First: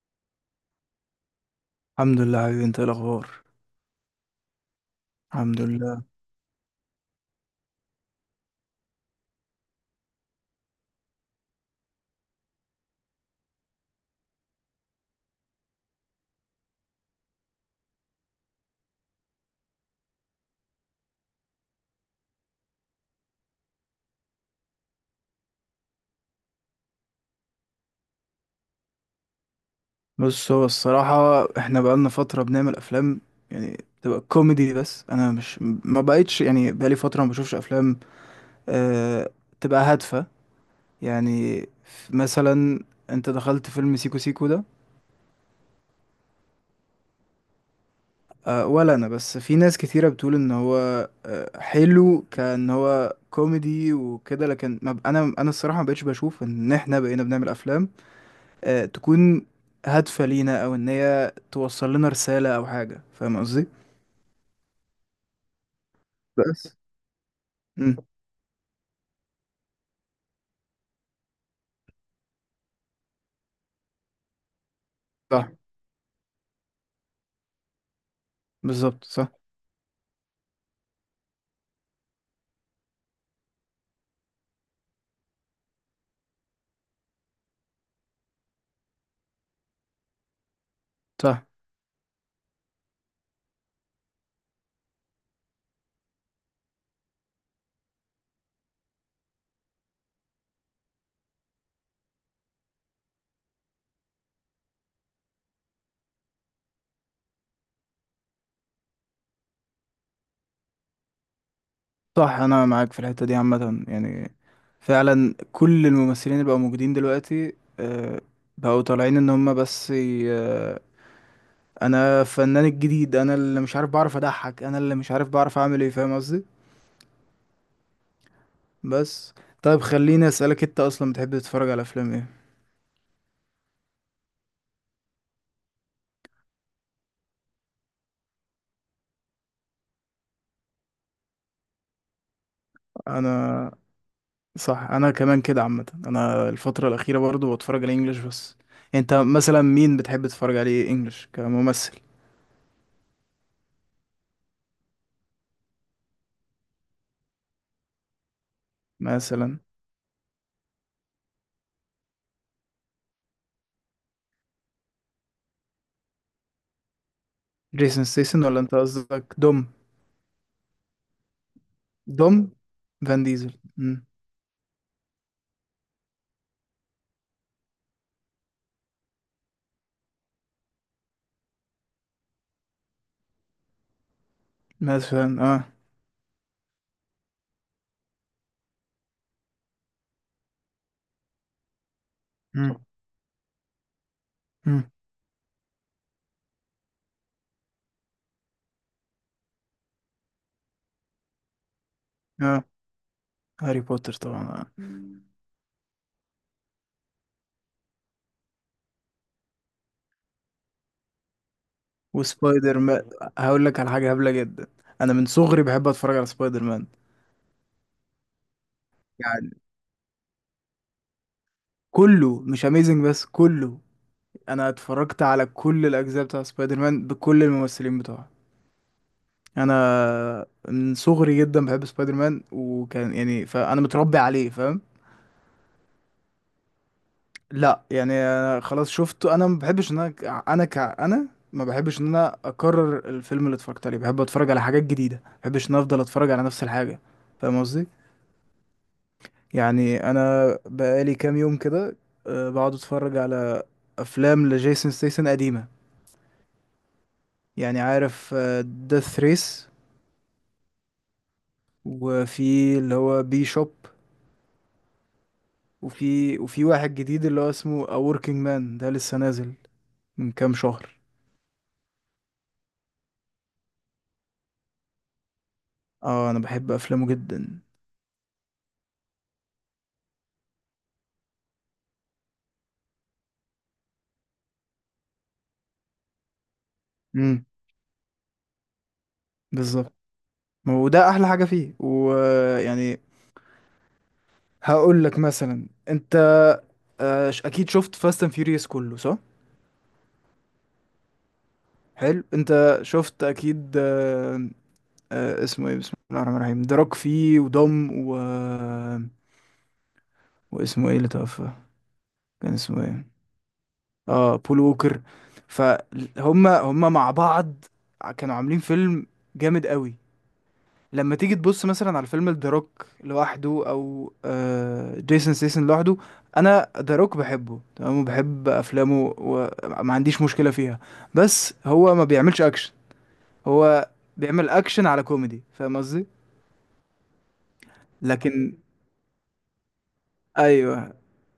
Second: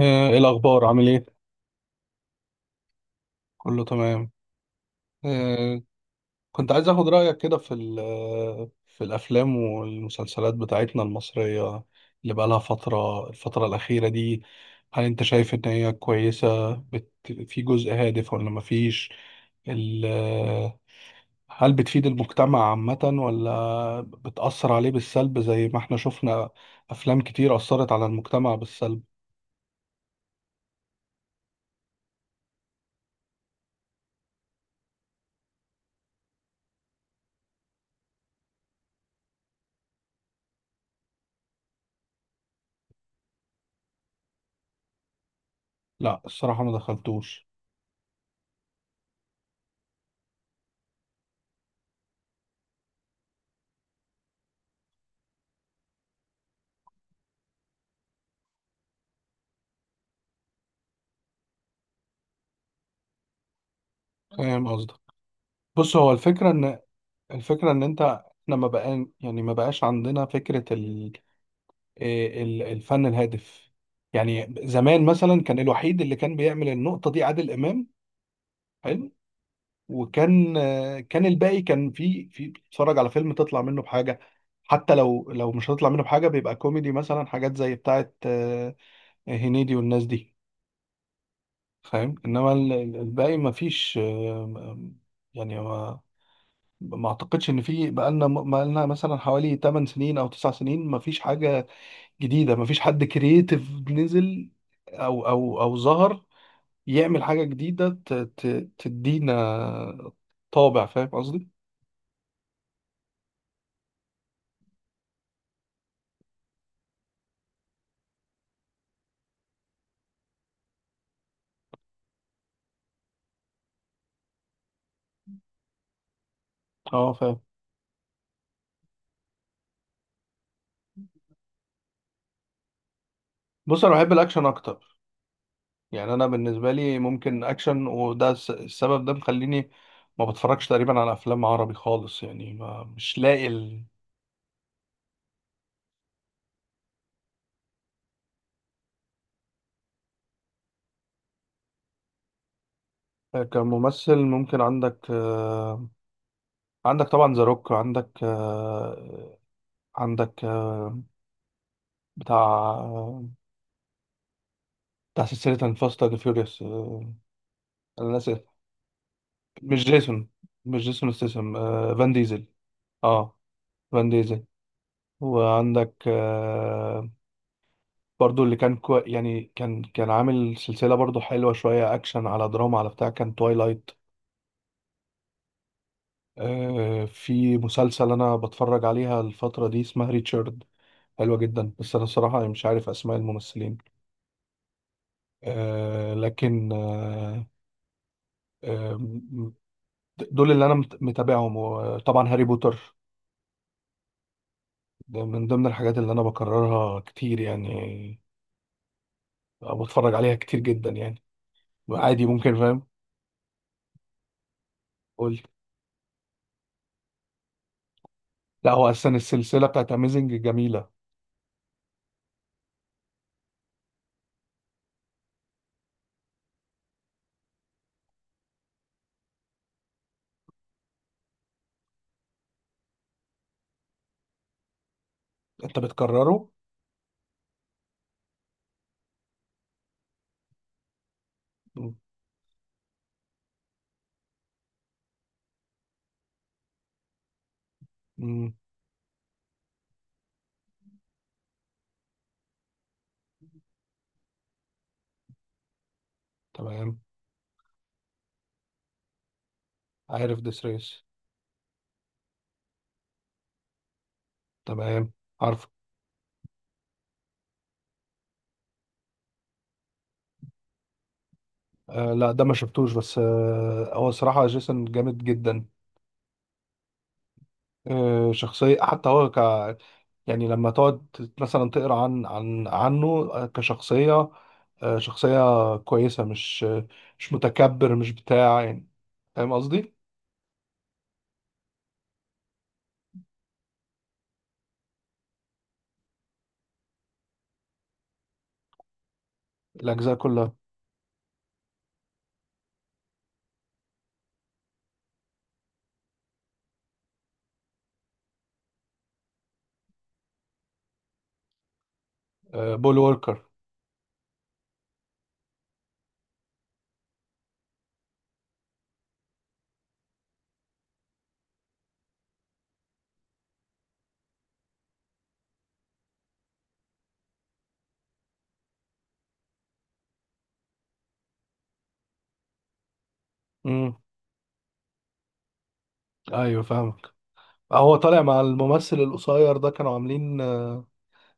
إيه الأخبار عامل إيه؟ الحمد لله حبيبي، انت ايه الاخبار. كله تمام. الحمد آه، لله. كنت عايز أخد رأيك كده في ال- آه، في الأفلام والمسلسلات بتاعتنا المصرية اللي بقالها الفترة الأخيرة دي. هل أنت شايف إن هي كويسة؟ في جزء هادف ولا مفيش؟ ال... آه، هل بتفيد المجتمع عامة ولا بتأثر عليه بالسلب زي ما احنا شفنا أفلام كتير أثرت على المجتمع بالسلب؟ بص، هو الصراحه احنا بقالنا فتره بنعمل افلام يعني تبقى كوميدي، بس انا مش ما بقيتش يعني بقالي فتره ما بشوفش افلام أه تبقى هادفه. يعني مثلا انت دخلت فيلم سيكو سيكو ده. لا الصراحة ما دخلتوش. ولا انا، بس في ناس كتيره بتقول ان هو حلو، كان هو كوميدي وكده، لكن ما ب- انا الصراحه ما بقتش بشوف ان احنا بقينا بنعمل افلام تكون هادفة لينا، او ان هي توصل لنا رسالة او حاجة، فاهم قصدي؟ فاهم قصدك. بص هو الفكرة بس إن الفكرة إن امم أنت إحنا ما بقى يعني ما بقاش عندنا فكرة إيه الفن الهادف. يعني زمان مثلا صح، كان الوحيد اللي كان بيعمل النقطة دي عادل إمام. بالظبط، حلو. صح، وكان كان الباقي، كان في بتتفرج على فيلم تطلع منه بحاجة، حتى لو مش هتطلع منه بحاجة بيبقى كوميدي مثلا، حاجات زي بتاعة هنيدي والناس دي، صح، فاهم. إنما الباقي ما فيش يعني ما اعتقدش ان في بقالنا مثلا حوالي 8 سنين او 9 سنين، ما فيش حاجه جديده، ما فيش حد كرييتيف نزل او ظهر يعمل حاجه جديده تدينا طابع، فاهم قصدي. صح. انا معاك في الحتة دي عامة، يعني فعلا كل الممثلين اللي بقوا موجودين دلوقتي آه، بقوا طالعين ان هم بس انا الفنان الجديد، انا اللي مش عارف بعرف اضحك، انا اللي مش عارف بعرف اعمل ايه، فاهم قصدي؟ اه فاهم. بس طيب خليني اسالك، انت اصلا بتحب تتفرج على افلام ايه؟ بص انا بحب الاكشن اكتر. يعني انا بالنسبه لي ممكن اكشن، وده السبب ده مخليني ما بتفرجش تقريبا على افلام عربي خالص، يعني ما مش لاقي انا صح، انا كمان كده عامه، انا الفتره الاخيره برضو بتفرج على انجلش بس. انت مثلا مين بتحب تتفرج عليه انجلش كممثل؟ كممثل ممكن عندك عندك طبعا ذا روك، عندك آه، مثلا عندك آه، بتاع آه، بتاع سلسلة فاست أند فيوريوس. أنا جيسون آسف، ستيسن ولا انت قصدك دوم؟ مش جيسون مش جيسون ستاثام، فان دوم ديزل. فان اه، ديزل. مم. فان ديزل. وعندك برضو اللي كان كو... يعني كان كان عامل سلسلة برضو حلوة، شوية أكشن على دراما على بتاع، كان توايلايت. مثلا اه. في مسلسل أنا بتفرج عليها الفترة دي اسمها ريتشارد، حلوة جدا، بس أنا الصراحة مش مم. عارف أسماء الممثلين. مم. آه، لكن آه، دول اللي انا متابعهم، وطبعا هاري اه، بوتر هاري بوتر طبعا. آه. مم. ده من ضمن الحاجات اللي انا بكررها كتير يعني، أو بتفرج عليها كتير جدا يعني، عادي ممكن وسبايدر فاهم. مان. هقول لك على حاجه هبله جدا، انا من قول. صغري بحب اتفرج على سبايدر مان. لا هو اصلا يعني السلسله بتاعت اميزنج جميله. كله مش اميزنج بس، كله. انا اتفرجت على كل الاجزاء بتاع سبايدر مان بكل الممثلين بتوعه. انا من صغري جدا بحب سبايدر مان، وكان يعني فانا متربي عليه، فاهم؟ انت بتكرره؟ لا يعني أنا خلاص شفته، انا ما بحبش ان انا ما بحبش ان انا اكرر الفيلم اللي اتفرجت عليه، بحب اتفرج على حاجات جديده، ما بحبش ان أنا افضل اتفرج على نفس الحاجه. فاهم قصدي؟ امم. يعني انا بقالي كام يوم كده بقعد اتفرج على افلام لجيسون ستيسن قديمة. تمام. يعني عارف ديث ريس، عارف ديس ريس. وفي اللي هو بي شوب، تمام. عارف. وفي واحد جديد اللي هو اسمه A Working Man، ده لسه نازل من كام شهر. آه، لا ده ما شفتوش، بس آه هو صراحه جيسون جامد جدا. اه، انا بحب افلامه جدا. شخصية، حتى هو ك يعني لما تقعد مثلا تقرا عن عنه كشخصية، شخصية كويسة، مش امم، متكبر، مش بتاع يعني، فاهم بالظبط. قصدي؟ ما هو ده احلى حاجه فيه. ويعني هقول لك مثلا، انت اكيد شفت فاست اند فيوريوس كله، صح؟ الأجزاء كلها. حلو، انت شفت اكيد اسمه ايه، بسم الله الرحمن الرحيم، دراك فيه ودم و... واسمه ايه اللي توفى، كان اسمه بول ايه؟ ووركر. اه، بول ووكر. فهم هم مع بعض كانوا عاملين فيلم جامد قوي. لما تيجي تبص مثلا على فيلم ذا روك لوحده، او آه جيسون ستاثام لوحده، انا ذا روك بحبه تمام وبحب افلامه وما عنديش مشكلة فيها، بس هو ما بيعملش اكشن، هو امم. بيعمل اكشن على كوميدي، فاهم قصدي؟ أيوه فاهمك. هو طالع مع لكن الممثل القصير ده، كانوا عاملين ايوه،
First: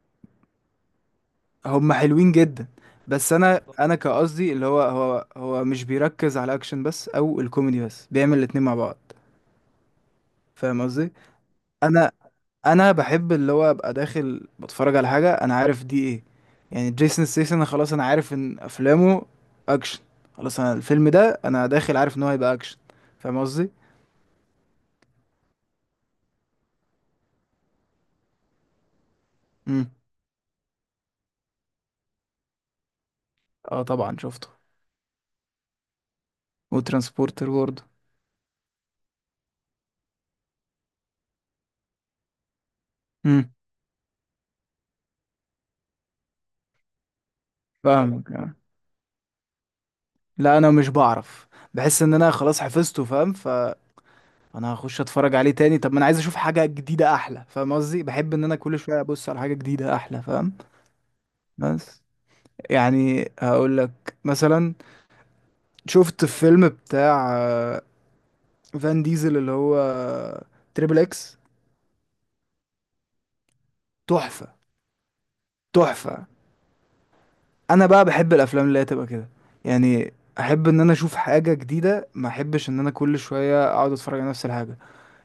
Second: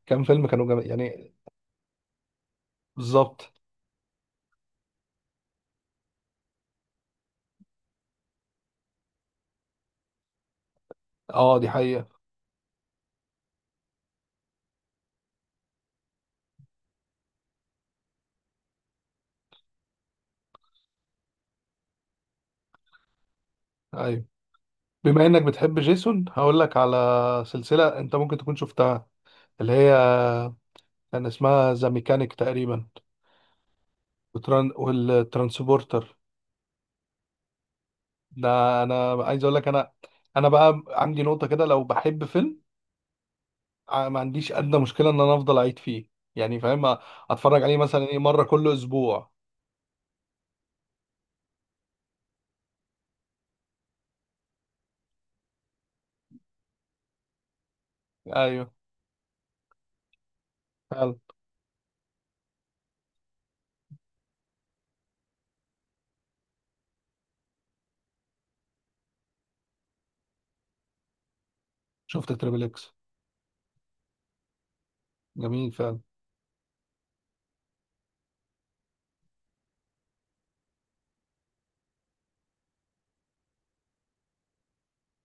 كام فيلم، كانوا يعني هم حلوين جدا. بس بالظبط. انا كقصدي اللي هو هو مش بيركز على الاكشن بس او الكوميدي بس، بيعمل الاتنين مع بعض، فاهم قصدي؟ اه دي انا حقيقة. انا بحب اللي هو ابقى داخل بتفرج على حاجه انا عارف دي ايه. يعني جيسون ستاثام انا خلاص انا عارف ان افلامه اكشن، خلاص انا الفيلم ده انا داخل عارف ان هو هيبقى اكشن، فاهم قصدي؟ أيوه. بما إنك بتحب جيسون هقول لك على سلسلة أنت ممكن تكون شفتها، اللي امم، هي كان اسمها ذا ميكانيك تقريبا، اه طبعا شفته. وتران والترانسبورتر. وترانسبورتر برضه. ده انا عايز اقول لك، انا بقى عندي نقطة كده، لو بحب فيلم امم، ما عنديش ادنى مشكلة ان انا افضل اعيد فيه يعني، فاهم، اتفرج عليه مثلا ايه فاهمك. مرة آه. كل اسبوع. لا انا مش بعرف، بحس ان انا خلاص حفظته، فاهم؟ ف انا هخش اتفرج عليه تاني؟ طب ما انا عايز اشوف حاجه جديده احلى، فاهم قصدي؟ بحب ان انا ايوه كل شويه ابص على حاجه جديده احلى، فاهم؟ فعلا. بس يعني هقول لك مثلا، شفت الفيلم بتاع فان ديزل اللي هو تريبل اكس؟ شفت تريبل اكس. تحفه. جميل فعلا. تحفه. انا بقى بحب الافلام اللي هي تبقى كده، يعني احب ان انا اشوف حاجه جديده، ما احبش ان انا كل شويه اقعد اتفرج على نفس الحاجه.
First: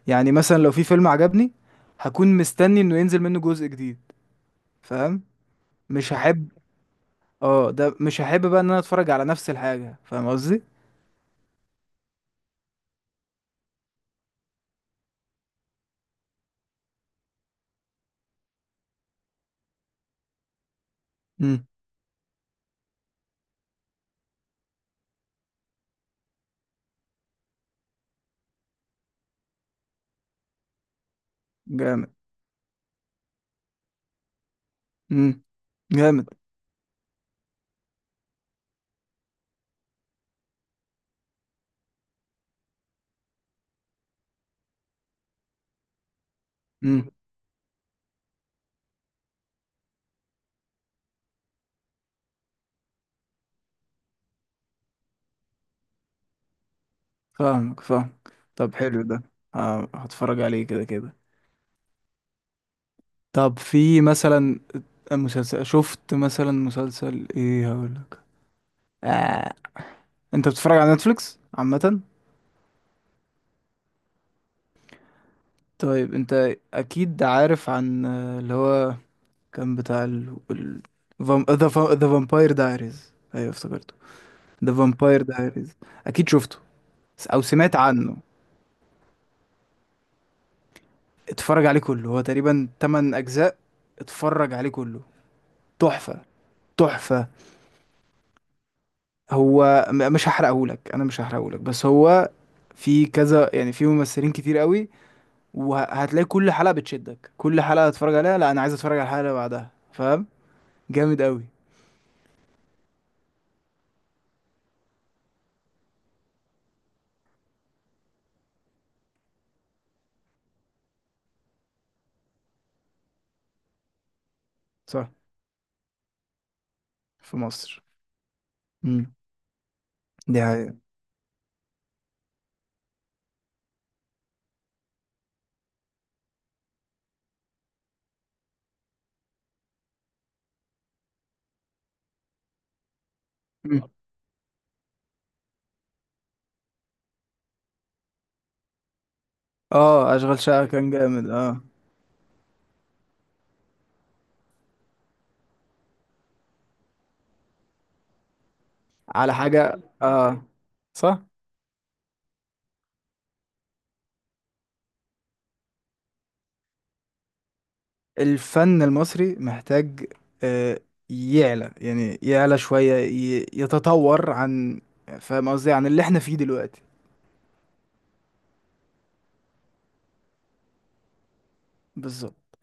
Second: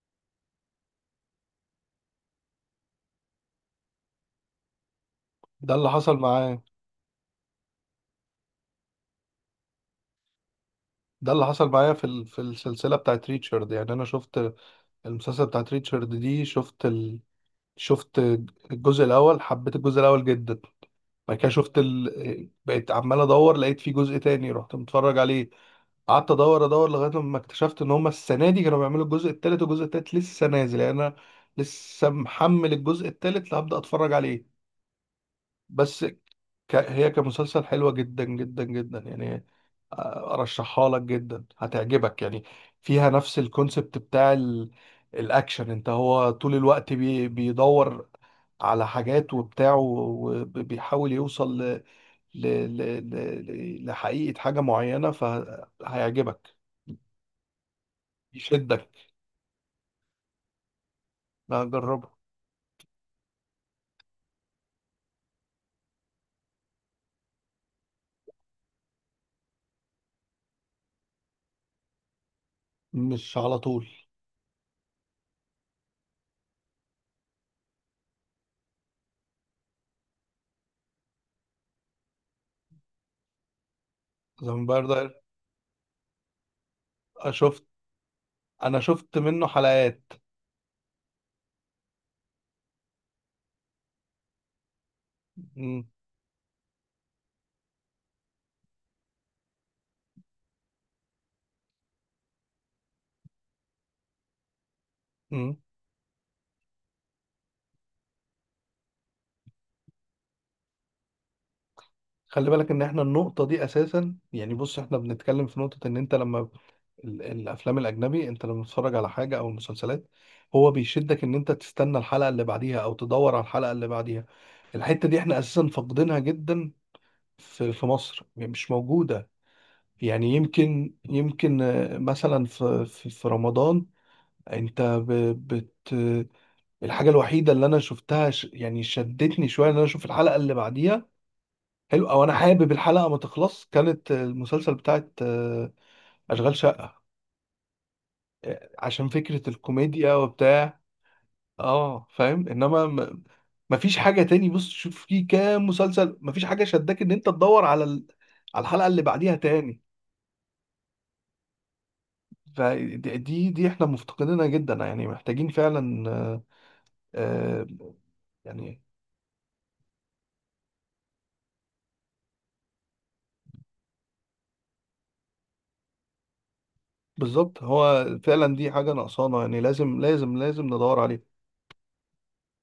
يعني مثلا لو في فيلم عجبني، هكون مستني انه ينزل منه جزء جديد، فاهم؟ ده اللي مش حصل هحب، معايا. اه ده مش هحب بقى ان انا اتفرج على نفس الحاجة، فاهم قصدي؟ ده اللي حصل معايا في في السلسلة بتاعت ريتشارد، يعني انا شفت المسلسل بتاعت ريتشارد دي، شفت شفت الجزء الاول، حبيت الجزء الاول جدا. بعد كده امم، بقيت عمال ادور، لقيت في جزء تاني رحت متفرج عليه. قعدت ادور لغايه لما اكتشفت ان هما السنه دي كانوا بيعملوا الجزء التالت، والجزء التالت لسه نازل، يعني انا جامد. لسه محمل الجزء التالت اللي هبدا اتفرج عليه. امم، بس جامد. هي كمسلسل حلوه جدا جدا جدا يعني، ارشحها لك جدا هتعجبك يعني. فيها نفس الكونسبت بتاع الاكشن، انت هو طول الوقت امم، بيدور على حاجات وبتاع، وبيحاول يوصل ل... لحقيقة حاجة معينة، فهيعجبك، فاهمك، فاهم. طب يشدك. حلو ده هتفرج عليه كده كده. لا جربه. طب في مثلا مسلسل، شفت مثلا مسلسل ايه هقولك، آه. انت بتتفرج على نتفليكس عامة؟ مش على طول. طيب انت اكيد عارف عن اللي هو كان بتاع ذا فامباير دايريز، ايوه افتكرته. ذا فامباير داير. فامباير دايريز، اكيد شفته، او شفت، سمعت عنه. انا شفت منه حلقات. اتفرج عليه كله، هو تقريبا 8 اجزاء، اتفرج عليه كله. م- تحفة. تحفة. هو مش هحرقهولك، انا مش هحرقهولك، بس هو في كذا، يعني في ممثلين كتير قوي، م. وهتلاقي كل حلقة بتشدك، كل حلقة هتتفرج عليها لا انا عايز اتفرج على الحلقة اللي بعدها، فاهم؟ جامد قوي. خلي بالك ان احنا النقطة دي اساسا، يعني بص احنا بنتكلم في نقطة ان انت لما الافلام الاجنبي انت لما بتتفرج على حاجة او مسلسلات، هو بيشدك ان انت تستنى الحلقة اللي بعديها او تدور على الحلقة اللي بعديها. الحتة صح، دي احنا اساسا فاقدينها جدا. في مصر. في مصر يعني مش امم، موجودة. يعني دي حقيقة. يمكن آه، مثلا في رمضان انت ب- بت الحاجه الوحيده اللي انا شفتها يعني شدتني شويه ان انا اشوف الحلقه اللي بعديها، حلو، او انا حابب الحلقه ما تخلص، مم. كانت المسلسل بتاعت اشغال شقه، عشان فكره اه، الكوميديا اشغال شقة وبتاع. كان جامد، اه. اه فاهم. مفيش حاجه تاني. بص شوف في كام مسلسل مفيش حاجه شداك ان انت تدور على على الحلقه اللي على بعديها حاجة، تاني. اه. صح، فدي دي دي احنا مفتقدينها جدا يعني، محتاجين فعلا آه، يعني الفن المصري محتاج آه، يعلى، يعني يعلى شوية يتطور عن، فاهم قصدي، عن اللي احنا فيه دلوقتي. بالظبط. هو فعلا دي حاجة ناقصانا يعني، لازم لازم لازم ندور عليها. بالظبط.